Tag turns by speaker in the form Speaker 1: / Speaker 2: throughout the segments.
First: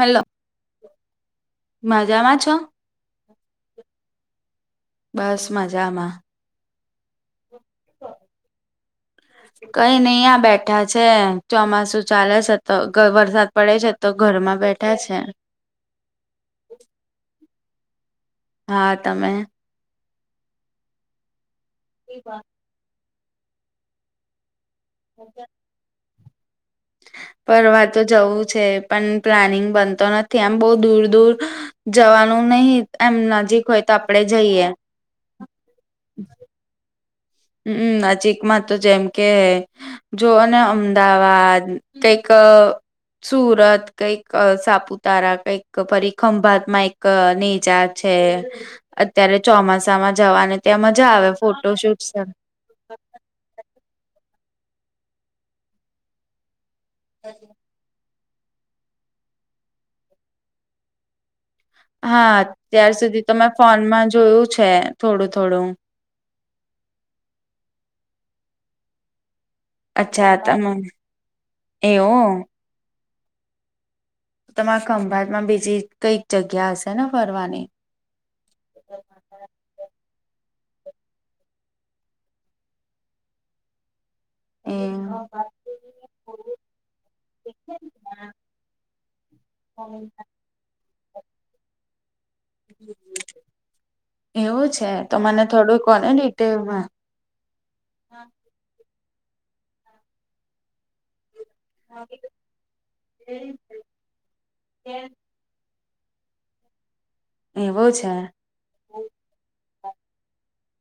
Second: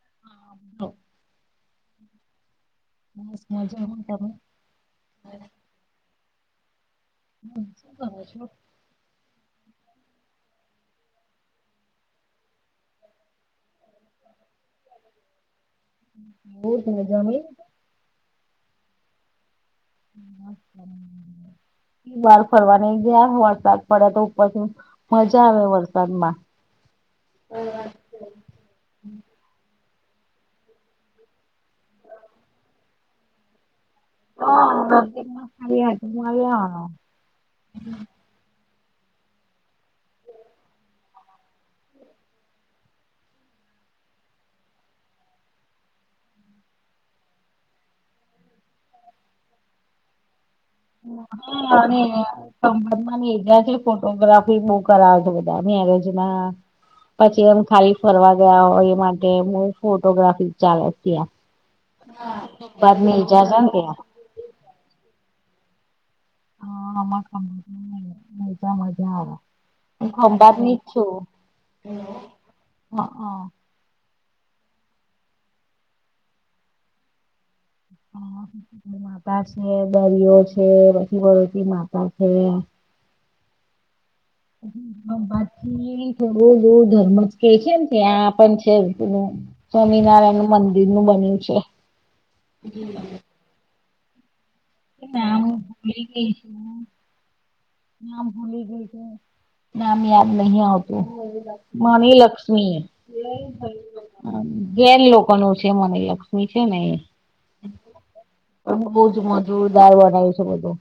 Speaker 1: Hello
Speaker 2: હા
Speaker 1: મજામાં છો
Speaker 2: બસ મજામાં તને
Speaker 1: બસ મજામાં
Speaker 2: હમ્મ શું કરો છો
Speaker 1: કઈ નય આ બેઠા છે ચોમાસુ ચાલે છે તો વરસાદ પડે છે તો ઘરમાં બેઠા છે
Speaker 2: બહુ જમે
Speaker 1: હા તમે
Speaker 2: બાર ફરવા નઈ ગયા વરસાદ પડ્યા તો ઉપર મજા આવે વરસાદમાં
Speaker 1: પર વાતો જવું છે પણ પ્લાનિંગ બનતો નથી આમ બહુ દૂર દૂર જવાનું નહિ એમ નજીક હોય તો આપડે જઈએ
Speaker 2: [unintelligible]
Speaker 1: હમ્મ નજીકમાં તો જેમ કે જોઓ ને અમદાવાદ કઈક સુરત કંઈક સાપુતારા કંઈક ફરી ખંભાતમાં એક નેજાત છે અત્યારે ચોમાસા માં જવાને ત્યાં મજા આવે ફોટોશૂટ છે.
Speaker 2: સંબંધ જા છે ફોટોગ્રાફી બઉુ કરાવે છે બધા મેરેજમાં પછી એમ ખાલી ફરવા ગયા હોય એ માટે ફોટોગ્રાફી ચાલે ત્યાં
Speaker 1: હા અત્યાર
Speaker 2: ખંભાત ને
Speaker 1: સુધી
Speaker 2: ઈજા
Speaker 1: તમે
Speaker 2: છે ને ત્યાં
Speaker 1: ફોનમાં જોયું છે થોડું થોડું
Speaker 2: હા આ [unintelligible] મજા મજા આવે
Speaker 1: અચ્છા તમે એવું
Speaker 2: [unintelligible]
Speaker 1: તમારે ખંભાત માં બીજી કઈક જગ્યા હશે ને ફરવાની
Speaker 2: હા માતા છે દરીઓ છે પછી બડોચ માતા છે બાથી થોડો ધર્મ જ કે છે ને ત્યાં પણ છે સ્વામિનારાયણ નું મંદિર નું બન્યું છે
Speaker 1: એવું છે તો
Speaker 2: નામ
Speaker 1: મને થોડું
Speaker 2: ભૂલી
Speaker 1: કોને
Speaker 2: ગઈ છું
Speaker 1: ડીટેલમાં
Speaker 2: નામ ભૂલી ગય છે નામ યાદ નહી આવતું માણી લક્ષ્મી જેન લોક [unintelligible] છે મને લક્ષ્મી છે ને એ
Speaker 1: એવો છે.
Speaker 2: ઊંઘ બઉ જ મ જોરદાર બનાવ્યું છે બધું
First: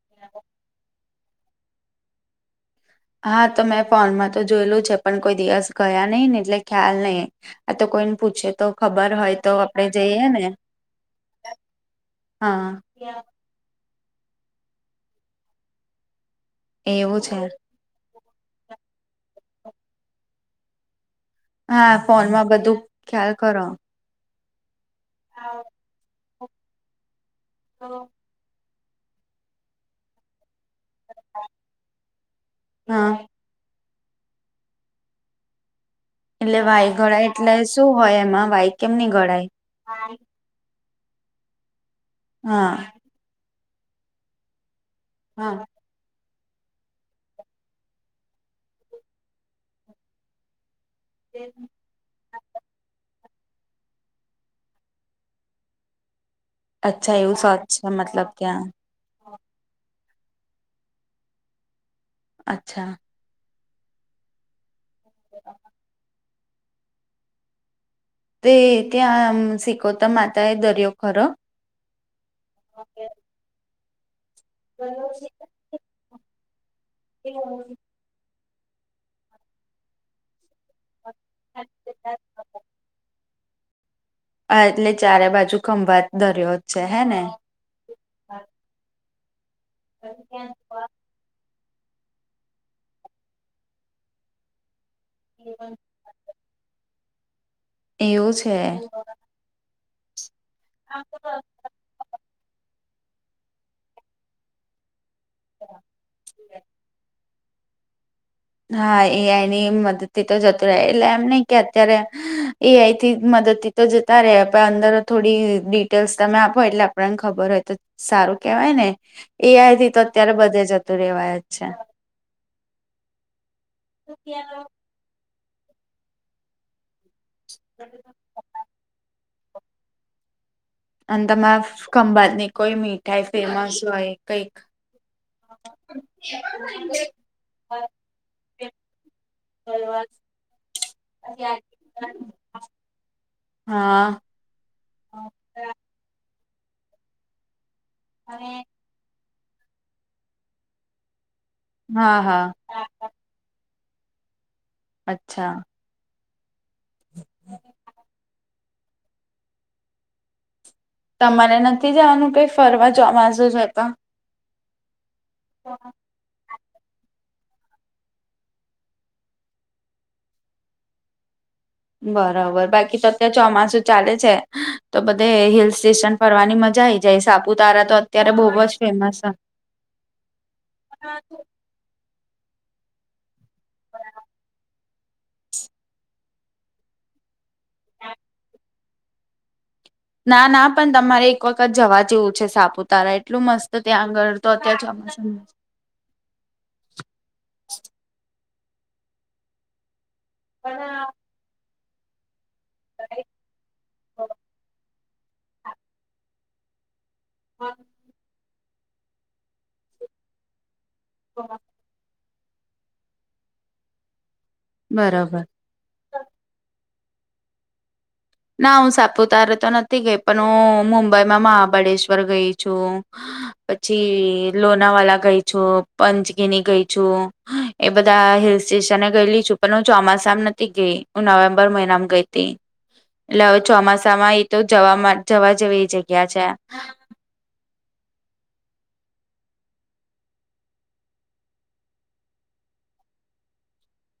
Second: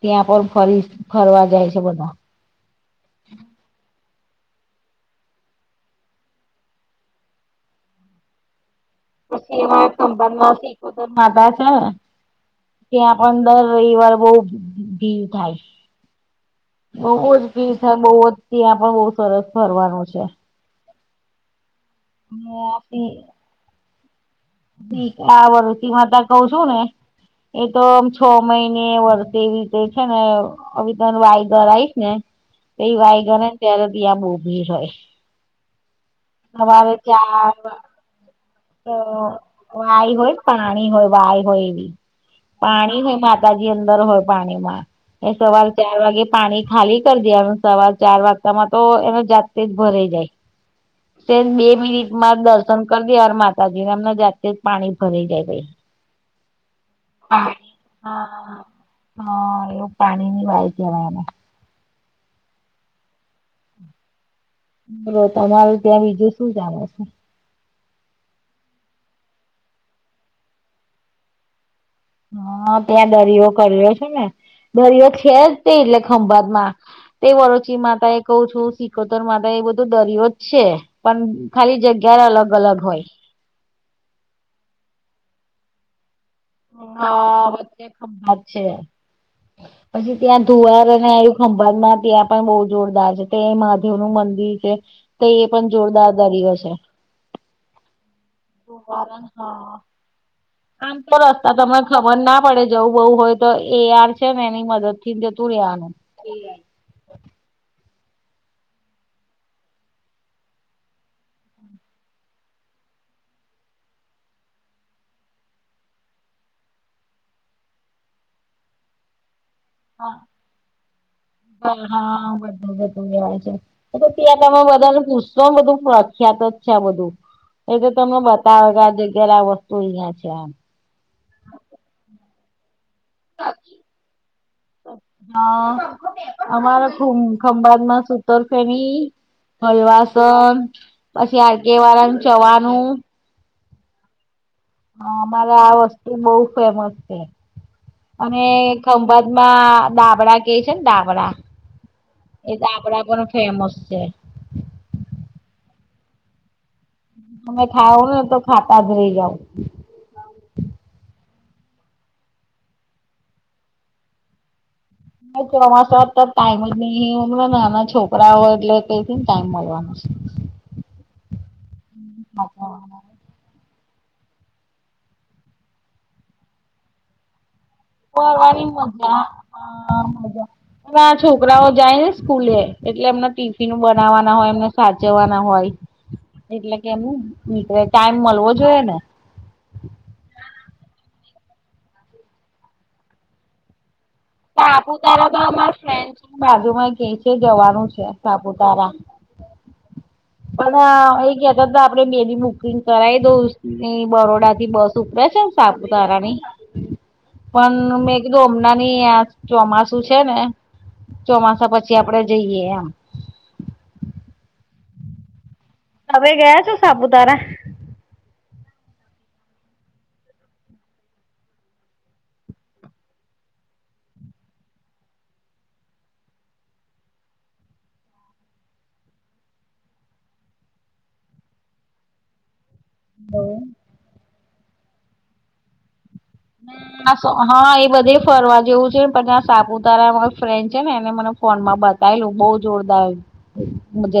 Speaker 2: ત્યાં પણ ફરી ફરવા જાય છે બધા.
Speaker 1: હા તો મેં ફોનમાં તો જોયેલું છે પણ કોઈ દિવસ ગયા નહી ને એટલે ખ્યાલ નય. આ તો કોઈન પૂછે તો. ખબર હોય તો આપડે જઈએ ને
Speaker 2: [unintelligible] માધા છે ન.
Speaker 1: હા.
Speaker 2: ત્યાં પન રવિવાર બહુ ભીડ થાય
Speaker 1: એવું
Speaker 2: બહુ
Speaker 1: છે
Speaker 2: જ ભીડ ત્યાં બહુ જ ત્યાં પણ બહુ સરસ ફરવાનું છે.
Speaker 1: હા ફોનમાં બધું ખ્યાલ ખરો.
Speaker 2: [unintelligible] માતા કઉ છું ને એ તોમ છો મહિને વર્તે એવી રીતે છે ને અવે તર વાઈગર આવીશ ને તો
Speaker 1: હા
Speaker 2: વાયગરને ત્યારે ત્યાં બહુ ભીડ હોય.
Speaker 1: એટલે વાય
Speaker 2: સવારે
Speaker 1: ગળાય એટલે
Speaker 2: ચાર
Speaker 1: શું હોય એમાં વાય કેમ ની ગડાય.
Speaker 2: વાઈ હોય પાણી હોય વાઈ હોય એવી
Speaker 1: હા
Speaker 2: પાણી હોય મા બાકી અંદર હોય પાણી માં એ
Speaker 1: હા
Speaker 2: સવાર ચાર વાગે પાણી ખાલી કરી દેવાનું સવાર ચાર વાગતામાં તો એનો જાતે જ ભરાઈ જાય. તે બે મિનિટમાં દર્શન કરી દેવાન માતાજી નામના જાતે જ પાણી ભરય જાય પહી.
Speaker 1: અચ્છા એવું
Speaker 2: પાણી
Speaker 1: સચ છે
Speaker 2: હા
Speaker 1: મતલબ ક્યાં.
Speaker 2: હા એવું પાણીની વાય છે [unintelligible]
Speaker 1: અચ્છા.
Speaker 2: બોલો તમારે ત્યાં બીજું શું ચાલે છે.
Speaker 1: તે ત્યા આમ શિકોતા માતાએ દરિયો ખરો?
Speaker 2: હા ત્યાં દરિયો કર્યો છે ને દરિયો છે જ તે એટલે ખંભાતમાં. તે વરોચી માતા એ કહું છું સિકોતર માતા એ બધું દરિયો જ છે પન ખાલી જગ્યા અલગ અલગ હોય.
Speaker 1: હા એટલે ચારે બાજુ ખંભાત દર્યો.
Speaker 2: હા વચ્ચે ખંભાત છે પછી ત્યાં ધુવારન આયુ. ખંભાતમાં ત્યાં પણ બહુ જોરદાર છે તે મહાદેવનું મંદિર છે. તો એ પણ જોરદાર દરીયો છે.
Speaker 1: એવું છ.
Speaker 2: ધુવારન હા. આમ તો રસ્તા તમને ખબર ના પડે જવું બહુ હોય તો એ આર છે ને એની મદદ થીન જતુ રેવાનું થી.
Speaker 1: હા એઆઇની મદદથી તો જતું રહે એટલે એમ નહિ કે અત્યારે એ આઈ થી મદદથી તો જતા રે પણ અંદર થોડી ડિટેલ્સ તમે આપો એટલે પણાન ખબર હોય તો સારું કેવાય ને એઆઈથી તો અત્યારે બધે જતું રેવાય જ છે.
Speaker 2: હા બધું બધું બરાવર છે ત્યાં તમે બધાને પૂછ તો બધું પ્રખ્યાત જ છે આ બધું એ તો તમેં બ તાવો કે આ જગ્યા વસ્તુ અહિયાં છે આમ.
Speaker 1: અન તમાર ખંભાતની કોઈ મીઠાઈ ફેમસ હોય કઈક.
Speaker 2: હા અમાર શું ખંભાતમાં સુતર ફેની હલવાસન પછી આરકે વાળાનું ચવાનું
Speaker 1: હા.
Speaker 2: હ અમારે આ વસ્તુ બહુ ફેમસ છે અને ખંભાતમાં દાબડા કે છે ને દાબડા.
Speaker 1: હા હા.
Speaker 2: એ તો આપડા પણ ફેમસ છે.
Speaker 1: અચ્છા.
Speaker 2: તમે ખાવો ને તો ખાતા જ રહી જાવ.
Speaker 1: તમારે નથી જવાનું કઈ ફરવા જવાજુ [unintelligible] જતા
Speaker 2: ચોમાસા ત- [unintelligible] ટાઈમ જ નહીને નાના છોકરા હોય એટલે તેથી ને ટાઈમ મળવાનો છે
Speaker 1: બરાબર બાકી તો અત્યારે ચોમાસું ચાલે છે તો બધે હિલ સ્ટેશન ફરવાની મજા આ આવી જાય સાપુતારા તો અત્યારે બહુ જ
Speaker 2: મજા
Speaker 1: ફેમસ છે.
Speaker 2: હ મજા છોકરાઓ જાય ને સ્કૂલે એટલે એમના ટિફિન બનાવવાના હોય એમને સાચવવાના હોય એટલે કેમ મ ટાઈમ મલ વો જોઈએ ને
Speaker 1: ના ના પણ તમારે એક વખત જવા જેવું છે સાપુતારા એટલું મસ્ત ત્યાં આગળ તો અત્યારે
Speaker 2: સાપુતારા તો
Speaker 1: ચોમાસામાં
Speaker 2: અમારા ફ્રેન્ડ બાજુમાં કે છે જવાનું છે સાપુતારા પણ અ ઈ કેતા તા આપણે બે બુકિંગ કરાવી દઉ [unintelligible] બરોડા થી બસ ઉપરે છે સાપુતારા ની
Speaker 1: [inaudible]
Speaker 2: પન મેં કીધું હમણાં ની યાર ચોમાસું છે ને ચોમાસા પછી પછી આપડે જઈએ એમ
Speaker 1: બરાબર
Speaker 2: તમે ગયા છો સાપુતારા
Speaker 1: ના હું સાપુતારે તો નથી ગઈ પણ હું મુંબઈમાં મહાબળેશ્વર ગઈ છું પછી અ લોનાવાલા ગઈ છું પંચગિની ગઈ છું એ બધા હિલ સ્ટેશન એ ગયેલી છું પણ હું ચોમાસા મ નતી ગઈ હું નવેમ્બર મહિનામ ગઈ તી એટલે હવે ચોમાસામાં એ તો જવા માં જવા જેવી જગ્યા છે
Speaker 2: હા એ બધે ફરવા જેવું છેને પણ નયા સાપુતારા મારો ફ્રેન્ડ છે ને એને મને ફોન માં બતાયલું બઉ જોરદાર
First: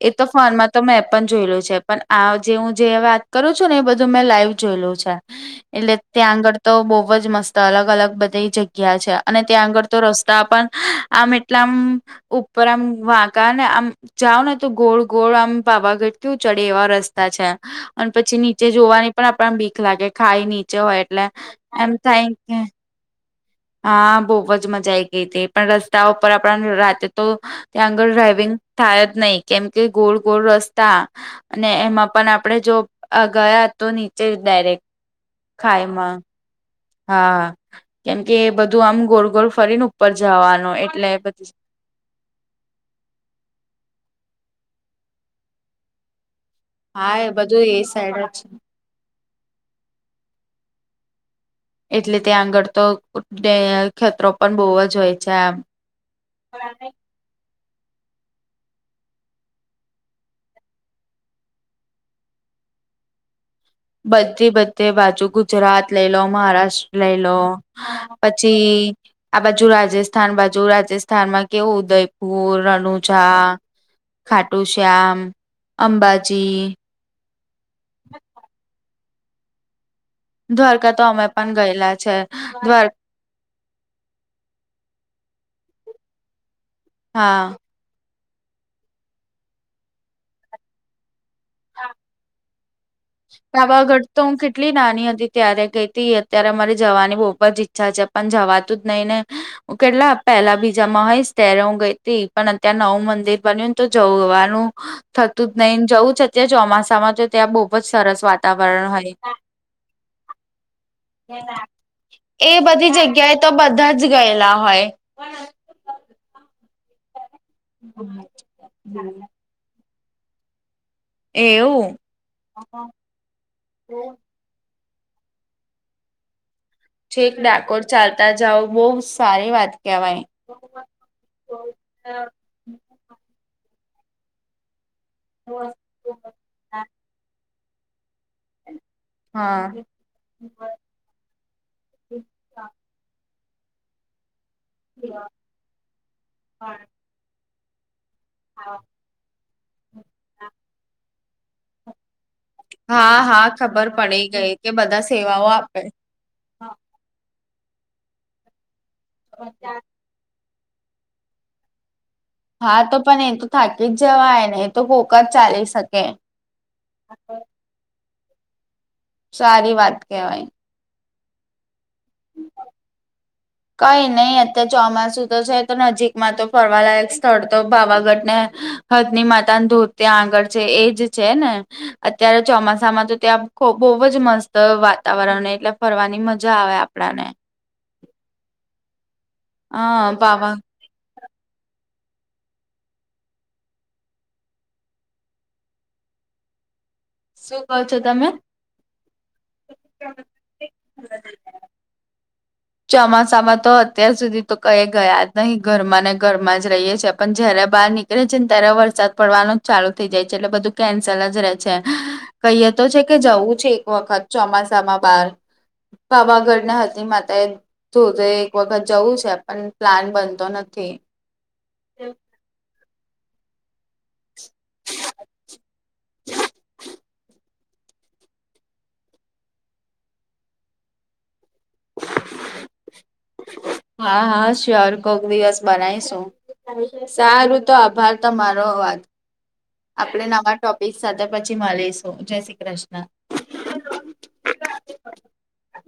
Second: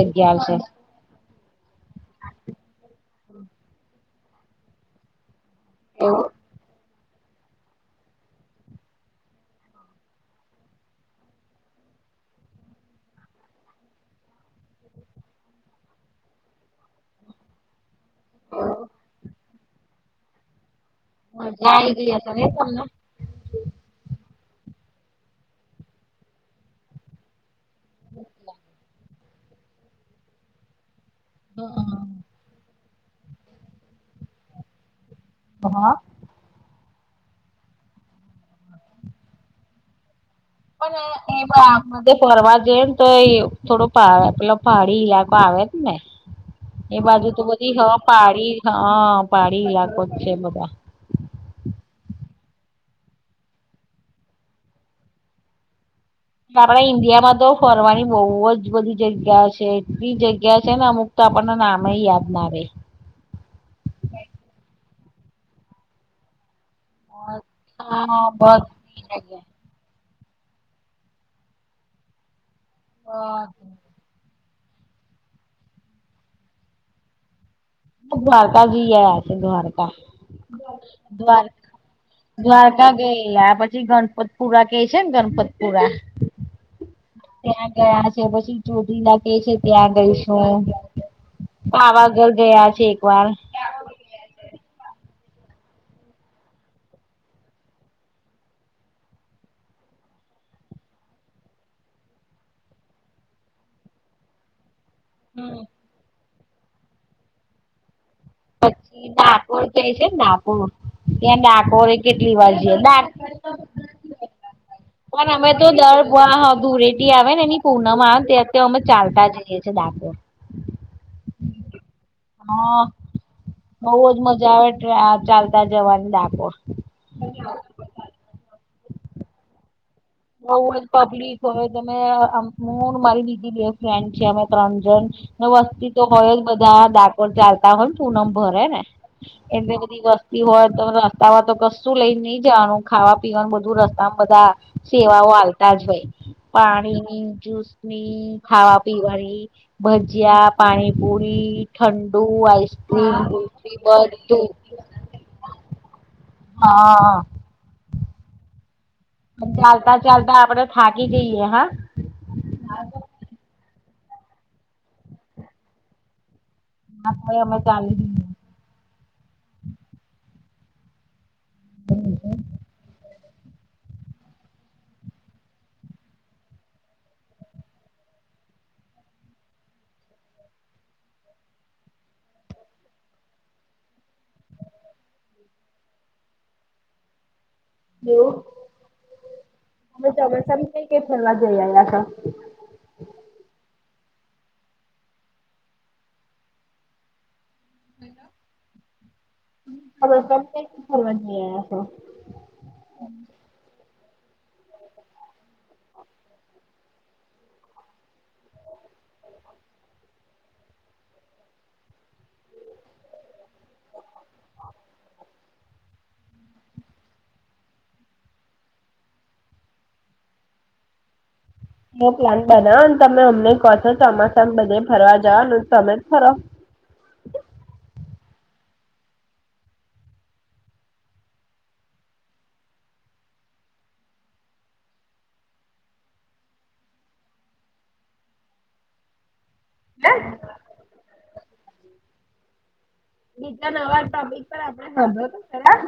Speaker 1: એ તો ફોન તો મે પ ન જોયલું છે પણ આ જે હું જે વાત કરું છું ને એ બધું મેં લાઈવ જોયેલું છે એટલે ત્યાં આગળ તો બહુ જ મસ્ત અલગ અલગ બધે ય જગ્યા છે અને ત્યાં આગળ તો રસ્તા પન આમ એટલા આમ ઉપર આમ વાંકા ને આમ જાવ ને તો ગોળ ગોળ આમ પાવાગઢ કેવું ચડીએ એવા રસ્તા છે અન પછી નીચે જોવાની પણ આપણ આમ બીક લાગે ખાઈ નીચે હોય એટલે એમ થાય કે હા બહુ જ મજા આઈ ગઈ હતી પણ રસ્તા ઉપર આપણા ને રાતે તો ત્યાં આગળ ડ્રાઈવિંગ થાય જ નહી કેમ કે ગોળ ગોળ રસ્તા અને એમાં પણ આપણેે જો અ ગયા તો નીચે ડાયરેક્ટ
Speaker 2: હા
Speaker 1: ખાઈમાં હા કેમ કે એ બધું આમ ગોળ ગોળ ફરીન ઉપર જવાનું એટલે
Speaker 2: પણ એ
Speaker 1: બધી
Speaker 2: એમાં [unintelligible] ફરવા જઈ ને તો એ થોડો પહા પેલો પહાડી ઈલાકો આવે ને એ
Speaker 1: હા
Speaker 2: બાજુ તો
Speaker 1: બધું
Speaker 2: બધી
Speaker 1: એ
Speaker 2: હવ
Speaker 1: સાઈડ જ છે
Speaker 2: પહાડી હ પહાડી ઈલાકો જ છે બધા
Speaker 1: એટલે ત્યાં આગળ તો [unintelligible] ખેતરો પણ બઉ જ હોય છે એમ
Speaker 2: આપણા ઇન્ડિયામાં તો ફરવાની બઉ જ બધી જગ્યા છે એટલી જગ્યા છે ને અમુક તો આપણને નામે ય યાદ ના રે
Speaker 1: બધી બધે બાજુ ગુજરાત લઈ લો મહારાષ્ટ્ર લઈ લો પછી આ બાજુ રાજસ્થાન બાજુ રાજસ્થાન માં કેવું ઉદયપુર રણુજા ખાટુ શ્યામ અંબાજી
Speaker 2: દ્વારકા બી ગયા છે દ્વારકા
Speaker 1: દ્વારકા તો અમે
Speaker 2: દ્વાર
Speaker 1: પણ ગયેલા છે. દ્વાર
Speaker 2: દ્વારકા ગએલા પછી ગણ ગણપતપુરા કે છે ને ગણપતપુરા
Speaker 1: હા
Speaker 2: ત્યાં ગયા છે પછી ચોટીલા કે છે ત્યાં ગઈ છું પાવાગઢ ગયા છે વાર
Speaker 1: પાવાગઢ તો હું કેટલી નાની હતી ત્યારે ગઈ તી અત્યારે મારી જવાની બહુ જ ઈચ્છા છે. અન જવાતું જ નહી ને. હું કેટલા પેલા બીજા મા હઈશ ત્યારે હું ગઈ તી પણ અત્યારે નવું મંદિર બન્યું તો જવાવા નું. થતું જ નહીને જવું છે અત્યારે ચોમાસામાં તો ત્યાં બઉ જ સરસ વાતાવરણ હોય.
Speaker 2: કો કઈ છે [unintelligible] ત્યાં ડાકોરે કેટલી વાર
Speaker 1: એ બધી જગ્યાએ તો બધા જ ગયેલા હોય.
Speaker 2: પણ અમે તો દર બ હા ધૂરેટી આવે ને એની પૂનમા આવે ત્યાં તો અમે ચાલતા જએ. એ છે ડાકોર.
Speaker 1: એવું.
Speaker 2: બઉુ જ મજા આવે ચ ચાલતા જવાની ડાકોર
Speaker 1: છેક ડાકોર ચાલતા જાઓ બહુ સારી વાત કેહેવાય.
Speaker 2: બહુ એ તકલીફ હોય તમે આમ. હું ને મારી બીજી બે ફેન્ડ છે અમારે ત્રણ જણ ન વસ્થી. તો હોય જ બધા ડાકોર ચાલતા હોય ને પુનમ ભરે ને.
Speaker 1: હા.
Speaker 2: એને બધી વસ્તી હોય તો. તાવા તો કશું લઈ નઈ જવાનું ખાવા પીવાનું બધું રસ્તામાં બધા સેવાઓ આલતા જ હોય પાણીની જુસની ખાવા પીવાની ભજીયા પાણીપુરી ઠંડુ આઈસ્ક્રીમ
Speaker 1: હા હા
Speaker 2: કુલ્ફી
Speaker 1: ખબર પડી ગઈ કે
Speaker 2: બધું.
Speaker 1: બધા સેવાઓ આપે
Speaker 2: હા. ચાલતા ચાલતા આપડે થાકી જઈએ હા.
Speaker 1: હા તો પણ એ તો થાકી જ જવાય ને એ તો કોક જ ચાલી શકે.
Speaker 2: ના તોએ અમે ચાલી. જઈએ
Speaker 1: સારી વાત કેહેવાય. હમ [inaudible] કઈ નહી અત્યારે ચોમાસું તો છે તો નજીકમાં તો ફરવાલાયક સ્થળ તો પાવાગઢ ને. હદની માતા ધોત આગળ છે એજ છે ને. અત્યારે ચોમાસામાં તો ત્યાં આકો બહુ જ મસ્ત વાતાવરણ એટલે ફરવાની મજા આવે. ના ને.
Speaker 2: એવું
Speaker 1: હા
Speaker 2: તમે
Speaker 1: પાવા
Speaker 2: ચોમાસા કઈ કઈ ફરવા જઈ આયા તા.
Speaker 1: શું કો છો. તમે
Speaker 2: હમે ફરતે સ્કુલ મા જી આયા તા.
Speaker 1: ચોમાસા માં તો અત્યાર સુધી તો કઈ ગયા જ નહી ઘરમાં ને ઘરમાં જ રહીએ છીએ પણ જયારે બહાર ની. એ ચિનતા્યારે વરસાદ પડવાનું ચાલુ થઇ જાય છે એટલે બધું કેન્સલ જ રે છે કહીએ તો છે કે જવું છે એક વખત ચોમાસામાં બાર પાવાગઢ ના હતી માતાએ. તું તો એક વખત જવું છે પણ પ્લાન બનતો નથી.
Speaker 2: એ પ્લાન બનાવો ને તમે અમને કહો છો ચોમાસામાં બધે ફરવા જાઓ ને તમે જ ફરો.
Speaker 1: હા હા સ્યોર કોક દિવસ બનાયશું. સારું તો આભાર તમારો વાજ. આપણે નવા ટોપિક સાથે પછી મળીશું જય શ્રી કૃષ્ણ.
Speaker 2: બીજા નવા ટોપિક પર આપણે હાભળ તો ખરા.